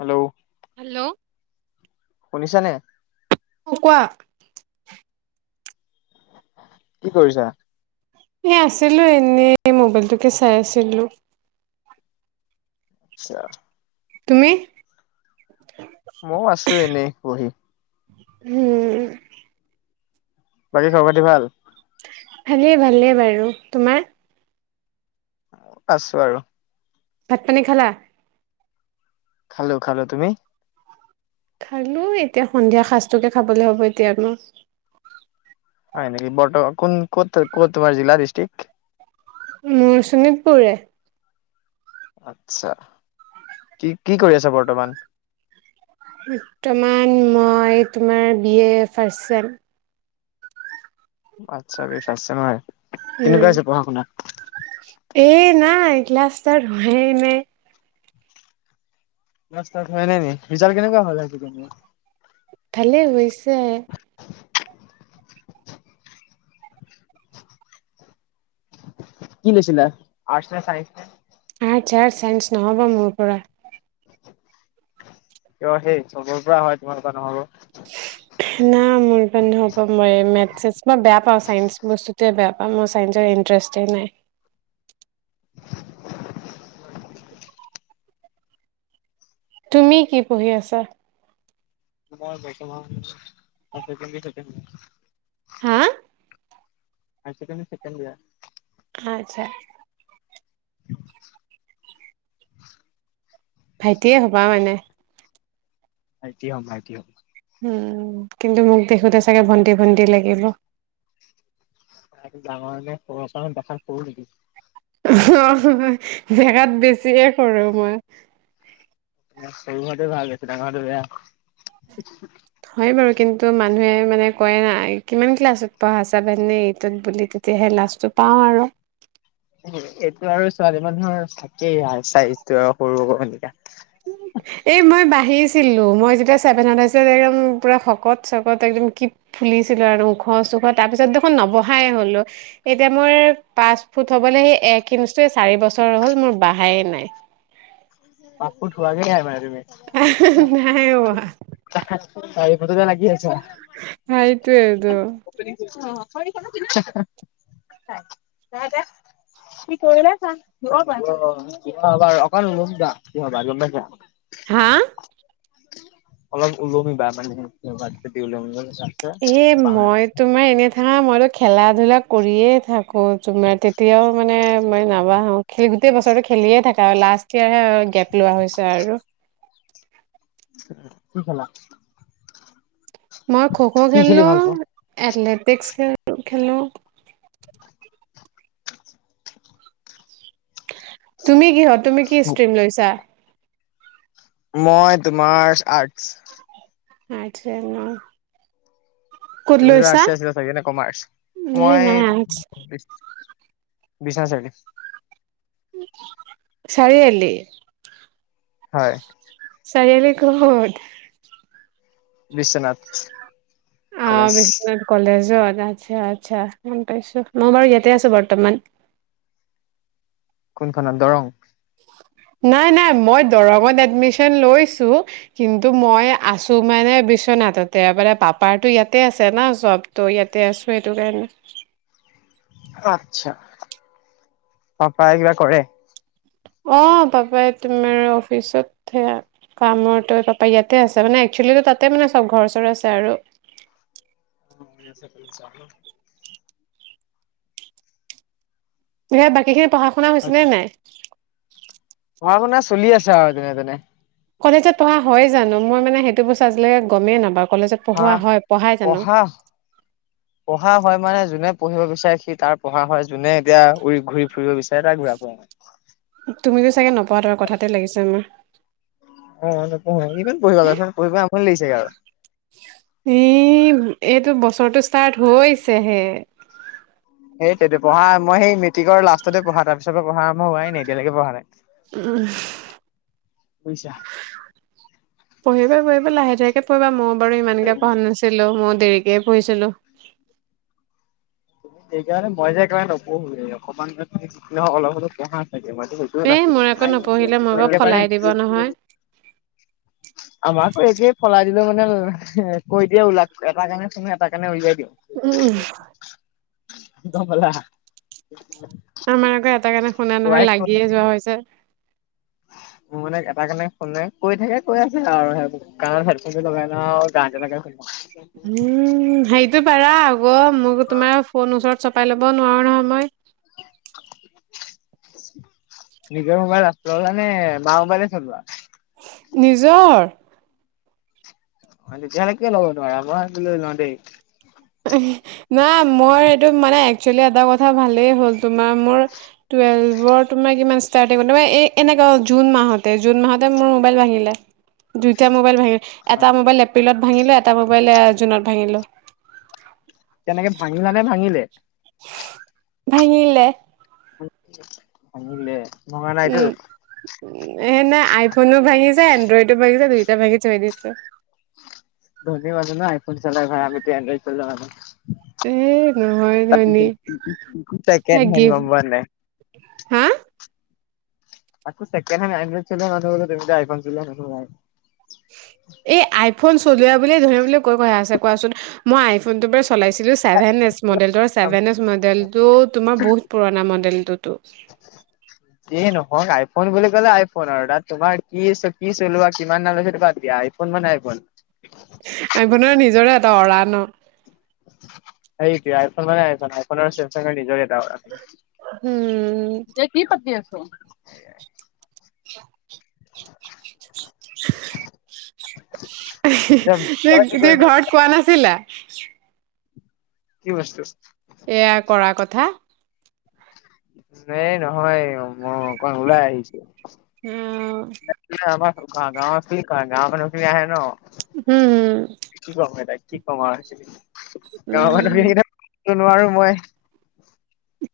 Hello hello শুনিছা নাই অ কোৱা কি কৰিছা এ আছিলো এনেই মোবাইলটোকে চাই আছিলো আচ্ছা তুমি মই আছো এনেই কবহি উম বাকী খবৰ খাতি ভাৱ ভালেই ভালেই বাৰু তোমাৰ আছো বাৰু ভাত পানী খালা খালো খালো তুমি খালো এতিয়া সন্ধিয়া সাঁজটোকে খাবলৈ হ'ব এতিয়া মো হয় নেকি ব কোন ক'ত ক তোমাৰ জিলা ডিষ্ট্ৰিক্ উ শোণিতপুৰৰে আচ্ছা কি কি কৰি আছে বৰ্তমান বৰ্তমান মই তোমাৰ বিয়ে ফাষ্ট টাইম আচ্ছা বেছ আছে নহয় উম এ নাই লাষ্টৰ ধহে নাই নস্তাত হোৱাই নাই নি ৰিজাল্ট কেনেকোৱা হল আজি ভাল হৈছে কি লৈছিলা আৰ্ট নে চাইঞ্চ আৰ্টছ আৰু চাইন্স নহব মোৰ পৰা কিয় সেই চবৰ পৰা হয় তোমালোকাৰ নহব না মোৰ পা নহব ম ই মেটছ মই বেয়া পাওঁ চাইন্স বস্তুটে বেয়া পাওঁ মোৰ চাইন্সৰ ইন্টাৰেষ্টেই নাই তুমি কি পঢ়ি আছা মই [unintelligible] হা হাই চেকেণ্ডডেৰি চেকেণ্ড ইয়েৰ আচ্ছা [unintelligible] হুমচ ভাইটিয়ে হবা মানে ভাইটি হ ভাইটি হ উম কিন্তু মোক দেখোতে চাগে ভণ্টি ভণ্টি লাগিব ডাঙৰ যে সচা দেখল কৰু নিকি জেগাত বেছিয়ে সৰো মই না সৰু হোৱাটো ভাল বেছি ডাঙৰ হোৱাটো বেয়া হয় বাৰু কিন্তু মানুহে মানে কয় নাই কিমান ক্লাছত পঢ়া চাভেন নে এইটত বুলি তেতিয়াহে লাজটো পাওঁ আৰু এইটো আৰু ছোৱালী মানুহৰ থাকেই আৰু চাইটো সৰু আকৌ ভনিকা এই মই বাহি আহিছিল ত মই যেতিয়া চভেন আছিলো হে উম পুৰা শকত চকত একদম কি ফুলিছিলো আৰু ওখ চোখ তাৰ পিছত দেখোন নবহাই হলো এতিয়া মই পাঁচ ফুট হবলৈ সেই এক ইঞ্চি চাৰি বছৰ হ'ল মোৰ বাহাই নাই পাপো থোৱাকোই মান ত নাই হোৱা [unintelligible] মোৰ তোকে লাগি আছ অ এইটোৱে এইটোৱে হা হা কি কৰিলে চা বাৰু অকণ মোক দা কি হয় বাগুম পা চ হা অলপ ওলমি বাহ দাল দি লংগে এ মই তোমাৰ এনে থাকা মইতো খেলা ধূলা কৰিয়েই থাক কৌ তুমাৰ তেতিয়াও মানে মই নাবাহো খেল গোটেই বছৰটো খেলিয়ে থাকা হয় লাষ্ট ইয়োৰহে গেপ লোৱা হৈছে আৰু কি খেলা মই খ' খ' কি খেলি খেলিলো ভাল পোৱা? এথলেট টেক্স খেল খেলো তুমি কিহত তুমি কি ষ্ট্ৰ্ৰীম লৈছা মই তোমাৰ আৰ্টছ আৰ্টচে ন ক'ত তুমি লৈছা? আৰ্ষ্টে আছিলা চাগে নে কমাৰ্চ এ নাই আৰ্টছ মই বিচনা চাৰি চাৰিআলি হয়। চাৰিআলি কোখিনিত বিশ্বনাথ অ কলেজ বিশ্বনাথ কলেজ অ আচ্ছা আচ্ছা গম পাইছো মই বাৰু ইয়াতে আছো বৰ্তমান কোনখনত দৰং নাই নাই মই দৰঙত এডমিচন লৈছো কিন্তু মই আছো মানে বিশ্বনাথতে পাপাৰটো ইয়াতে আছে ন চবো ইয়াতে আছো সেইটো কাৰণে আচ্ছা পাপাই কিবা কৰে অ পাপাই তোমাৰ অফিচত সেয়া কাম পাপ ইয়াতে আছে মানে একচুৱেলি তাতে মানে চব ঘৰ চৰ আছে আৰু [unintelligible] সে বাকী খে [unintelligible] পঢ়া শুনা হৈছে নে নাই [unintelligible] পঢ়া শুনা চলি আছে আও যেনে তেনে কলেজত পঢ়া হয় জানো মই মানে সেইটো বস্তু আজিলৈকে গমে নাপাওঁ কলেজত পঢ়োৱা হাহ হয়, পঢ়াই জানো? পঢ়া পঢ়া হয় মানে যোনে পঢ়িব বিচাৰে সি তাৰ পঢ়া হয় যোনে এতিয়া উৰি ঘূৰি ফুৰিব বিচাৰে [unintelligible] তুমি চাগে নপ- পাদৰ কথাতে লাগিছে আমা অ নপঢ়ে ইমান পঢ়িব [unintelligible] পঢ়ি পঢ়ি আমনি লাগিছে আৰু ই এইটো বছৰটো ষ্টাৰ্ট হৈছেহে সেইতোৱেটো পঢ়া মই সেই মেট্ৰিক লাষ্টতে পঢ়া তাৰ পিছৰ পৰা পঢ়া আৰম্ভ হোৱাই নাই এতিয়া লৈকে পঢ়া নাই উ বুজিছা পঢ়িবা পঢ়িবা লাহে ধীৰে কে আকৌ এবা মম ইমানকে পঢ়া নাছিলো মই দেৰিক কে পঢ়িছিলো সেইকাৰণে মই যে একবাৰে নপঢ়োৱে অকমান তুমি অলপ হলেওঁ পঢ়া [unintelligible] এ মোৰ আকৌ নপঢ়িলে মোক আকৌ একেবাৰে ফলাই দিব নহয়। আমাক একেই ফলাই দিলেও মানে কৈ দিয়ে ওলাক এটা কাণে শুনো এটা কাণে উলিয়ায় দিওঁ উম গমলা আমাৰ আকৌ এটা কানে শুনা নহয় কৈ লাগিয়ে যোৱা হৈছে মোৰ মানে এটা কাৰণে ফোন নাই কৈ থাকে কৈ আছে আৰু ই কাৰণ হেডফোনটো লগাই লও গান এটা লৈ শুনি থাকো উম হেড- তো পাৰাও ৱ মোক তোমাৰ ফোন ওচৰত চপাই ল'ব নোৱাৰো নহয় মই [unintelligible] নিজে সোমাই ৰা- ললা মানে মওম বাৰে চলোৱা। নিজৰ যেতিয়া লৈকে ল'ব নোৱাৰা মই আছিলো নহয় দেই - নাই মই এইটো মানে একচোৱেলি এটা কথা ভালেই হল তোমাৰ মোৰ টোয়েভৰ ৰ্টাৰটিঙত এনে জুন মাহতে জুন মাহতে মোৰ মোবাইল ভাঙিলে, দুইটা মোবাইল ভঙি এটা মোবাইল এপ্ৰিলত ভাঙিলো, এটা মোবাইল জুনত ভাঙিলো। তেনেকে ভাঙিলা নে ভাঙিলে। ভাঙিলে। ভাঙিলে। ভঙা নাইটো। এ নাই আইফোনো ভাঙিছে, এড্ৰইডো ভাঙিছে দুইটা ভাঙি থৈ দিছে। ধনী মানুহ ন আইফোন চলাই ভাই আমিটো এড্ৰইড চলোৱা মানুহ। এ নহয় ধনী গিফ্ট হা [unintelligible] [unintelligible] এ আই- ফোন চলুৱা বুলিয়ে ধৰিবলৈ বুলি কৈ আছে কোৱাচোন মই আইফোন চলাইছিলো চেভেন মডেলৰ মডেলটো তোমাৰ বহুত পুৰণা মডেলটোতো ফোন বুলি ক'লে আইফোন আৰু তোমাৰ কি, কি চলোৱা কিমান দাম লৈছে সেইটো ব দিয়া আইফোন মানে আইফোন। আইফোনৰ নিজৰে এটা অৰা ন- সেইটো আইফোন মানে আইফোন আইফোনৰ ছেমচাংৰ নিজৰ এটা অৰা উ'ম। [unintelligible] [unintelligible] তুমি তুমি ঘৰত এতিয়া কি কোৱা কৰিবা নাছিলা। [unintelligible] কি? বস্তু- এয়া কৰা কথা- এ নহয় মই অকণ ওলাই আহিছো। উ'ম। [unintelligible] হ'ম। কি ক'ম এতিয়া কি কম হৈছে। উ'ম। নোৱাৰো মই।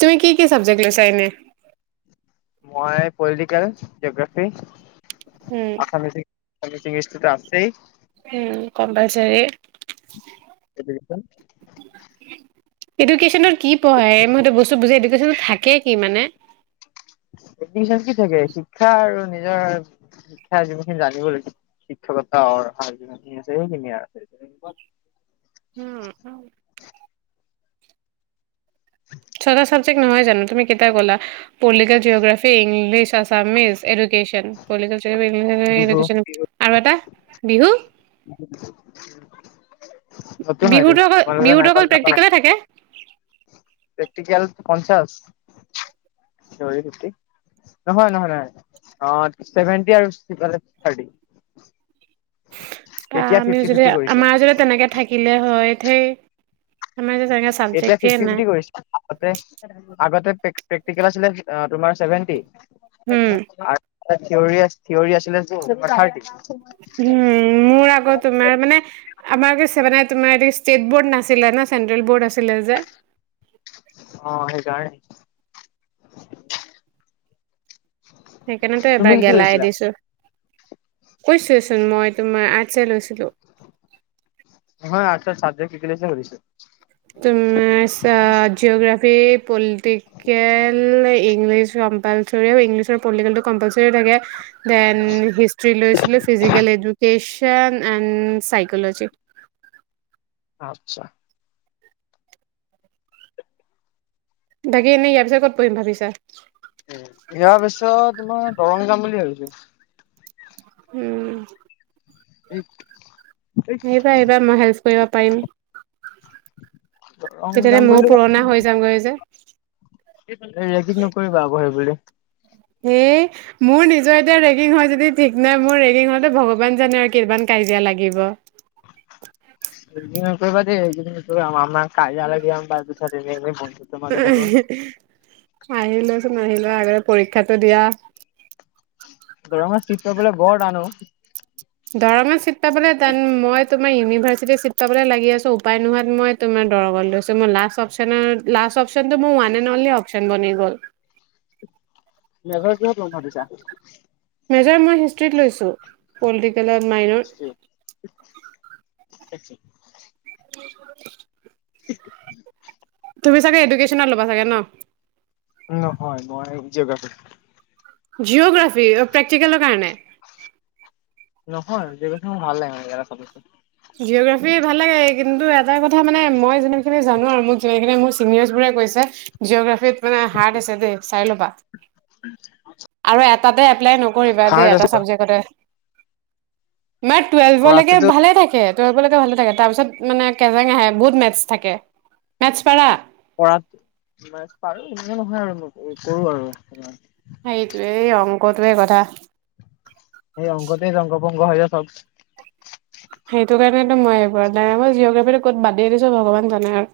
তুমি কি কি চাবজেক্ট লৈছা এনে। মই political, geography- um Assamese- Assamese ইংলিছটো ত আছেই। উ'ম কম্পলচৰি। কে কছ [unintelligible] এডুকেশ্যনৰ। কি পঢ়াই মইেতো বস্তু বুজি দি। থাকে কি মানে? এডমিন কি থাকে শিক্ষা আৰু নিজৰ শিক্ষা যিমানখিনি জানিব লাগিব শিক্ষকতা অ হ যিনি আছে সেইখিনিয়ে আৰু আছে। উম', চটা চাব চাবজেক্ট নহয় জানো তুমি কেইটা কলা political geography English Assamese. Education Bihu [unintelligible] আৰু এটা বিহু। উম ', বিহুতো অকল -বিহুতো অকল নাপালা প্ৰেক্টিকলে থাকে। তেতিয়াহলে পঞ্চাছ। থিওৰি নিকি? নহয় -নহয় - নহয় অহ ', ছেভেন্তি আৰু থাৰ্টি। আহ এতিয়া ', আমিও ফিফটি যদি ফিফটি কৰিছে আমাৰ যদি তেনেকে থাকিলে হয় ধেই। আমাৰ যে তেনেকে এতিয়া চাবজেক্টে ফিফটি- নাই ফিফটি কৰিছে। আগতে প্ৰক্টি -প্ৰেক্টিকেল আছিলে আহ ', তোমাৰ চভেনটি। উম আৰ্ট [inaudible] তাত থিয়ৰি -থিয়ৰৰি আছিলে [unintelligible] থাৰ্টি। উম', মোৰ আগৰ তোমাৰ মানে আমাৰ ছেভেন তুমাৰ এটো ষ্টেট বৰ্ড নাছিলা ন চেন্ট্ৰেল বৰ্ড আছিলে যে। অহ ', সেইকাৰণে। সেইকাৰণেতো তুমি এবাৰ কি কি গেলাই লৈছিলা দিছো। কৈছোচোন মই তোমাৰ আৰ্টচ লৈছিলো। হয় আৰ্টচ চাবজেক্ট কি- কি লৈছা খুধিছে? জিঅ'গ্ৰাফী এডুকেশ্বন তাৰপিছত ইংলিছৰ পলিটিকেলটো কম্পালসৰী থাকে দেন হিষ্টৰী লৈছিলোঁ ফিছিকেলী এডুকেশ্বন এণ্ড সাইকলযি আচ্ছা। বাকী এনেই ইয়াৰ পিছত ক'ত পঢ়িম ভাবিছা? উম ', ইয়াৰ পিছত। তোমাৰ দৰংজাম বুলি ভাবিছো। উম', এই আহিবা- আহিবা মই হেল্প কৰিব পাৰিম। দৰং তেতিয়াহ'লে মইয়ো পূৰণা হৈ যামগৈ যে। কি ৰেগিং নকৰিবা আকৌ সেইবুলি। হেই মোৰ নিজৰ এতিয়া ৰেগিং হয় যদি ঠিক নাই মোৰ ৰেগিং হয়তে ভগৱান জানে আৰু কিমান কাজিয়া লাগিব। ৰেগিং নকৰিবা -দে ৰেগিং নকৰিবা আমাৰ কাজিয়া লাগি পাচঁ বছৰ বহি থাকিব লাগিব। উম আহিলেচোন আহিলে আগতে পৰীক্ষাটো দিয়া দৰংত চিত পাবলৈ বৰ টান দৰং চিত তাৰ মানে টান মই তোমাৰ ইউনিভাৰ্চিটিত চিট পাবলৈ লাগি আছো উপায় নোহোৱাত মই তোমাৰ দৰংত লৈছো ম লাষ্ট অপচ্যন লাষ্ট অপচ্যনতটো মোৰ ওৱান এণ্ড অনলি অপচ্যন বনি গ'ল। মেজৰ কিহত ল'ম ভাবিছা মেজাৰ মই হিষ্ট্ৰীত লৈছো পেলা মাইন আ [inaudible] চি [inaudible] হে [inaudible] তুমি চাগে এডুকেশ্বনত ল'বা ছাগে ন নহয় নই জিঅ'গ্ৰাফি। জিঅ'গ্ৰাফি প্ৰেক্টিকেলৰ কাৰণে নহয় জিঅ'গ্ৰাফিক মোৰ ভাল লাগে মানে সদস্য জিঅ'গ্ৰাফি ভাল লাগে কিন্তু এটা কথা মানে মই যে সেই জানো আৰু মোক যেনে তেনে চিনিয়ৰ্ছ বোৰে কৈছে জিঅ'গ্ৰাফিতত মানে হাৰ্ট আছে দেই চাই ল'বা আৰু এ তাতে এপলাই নকৰো কৰিবা হাৰ্ড দেই আছে এটা চাবজেক্টতে মানে টুৱেল্ভলৈকে কৰাটোতো ভালে থাকে। তোয়েলফ লৈকে ভালে থাকে, তাৰ পিছত মানে কেজাং আহে বহুত মেথছ থাকে মেথছ পাৰা। কৰাত ম পাৰো এনেকা নহয় আৰু কৰো আৰু সেইটোয়ে অংকটোৱে কথা সেই অংকতে ধংস ভংগ হৈ যায় চ'ব। সেইটো মই এইব নাই মই জিঅগ্ৰাফীটো ক'ত বাদেয় দিছো ভগৱান জানে আৰু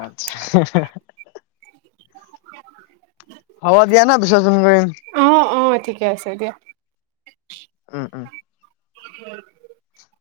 আতছা হব দিয়া ন পিছত ফন মাৰিম অ অ ঠিকে আছে দিয়া উম উম উম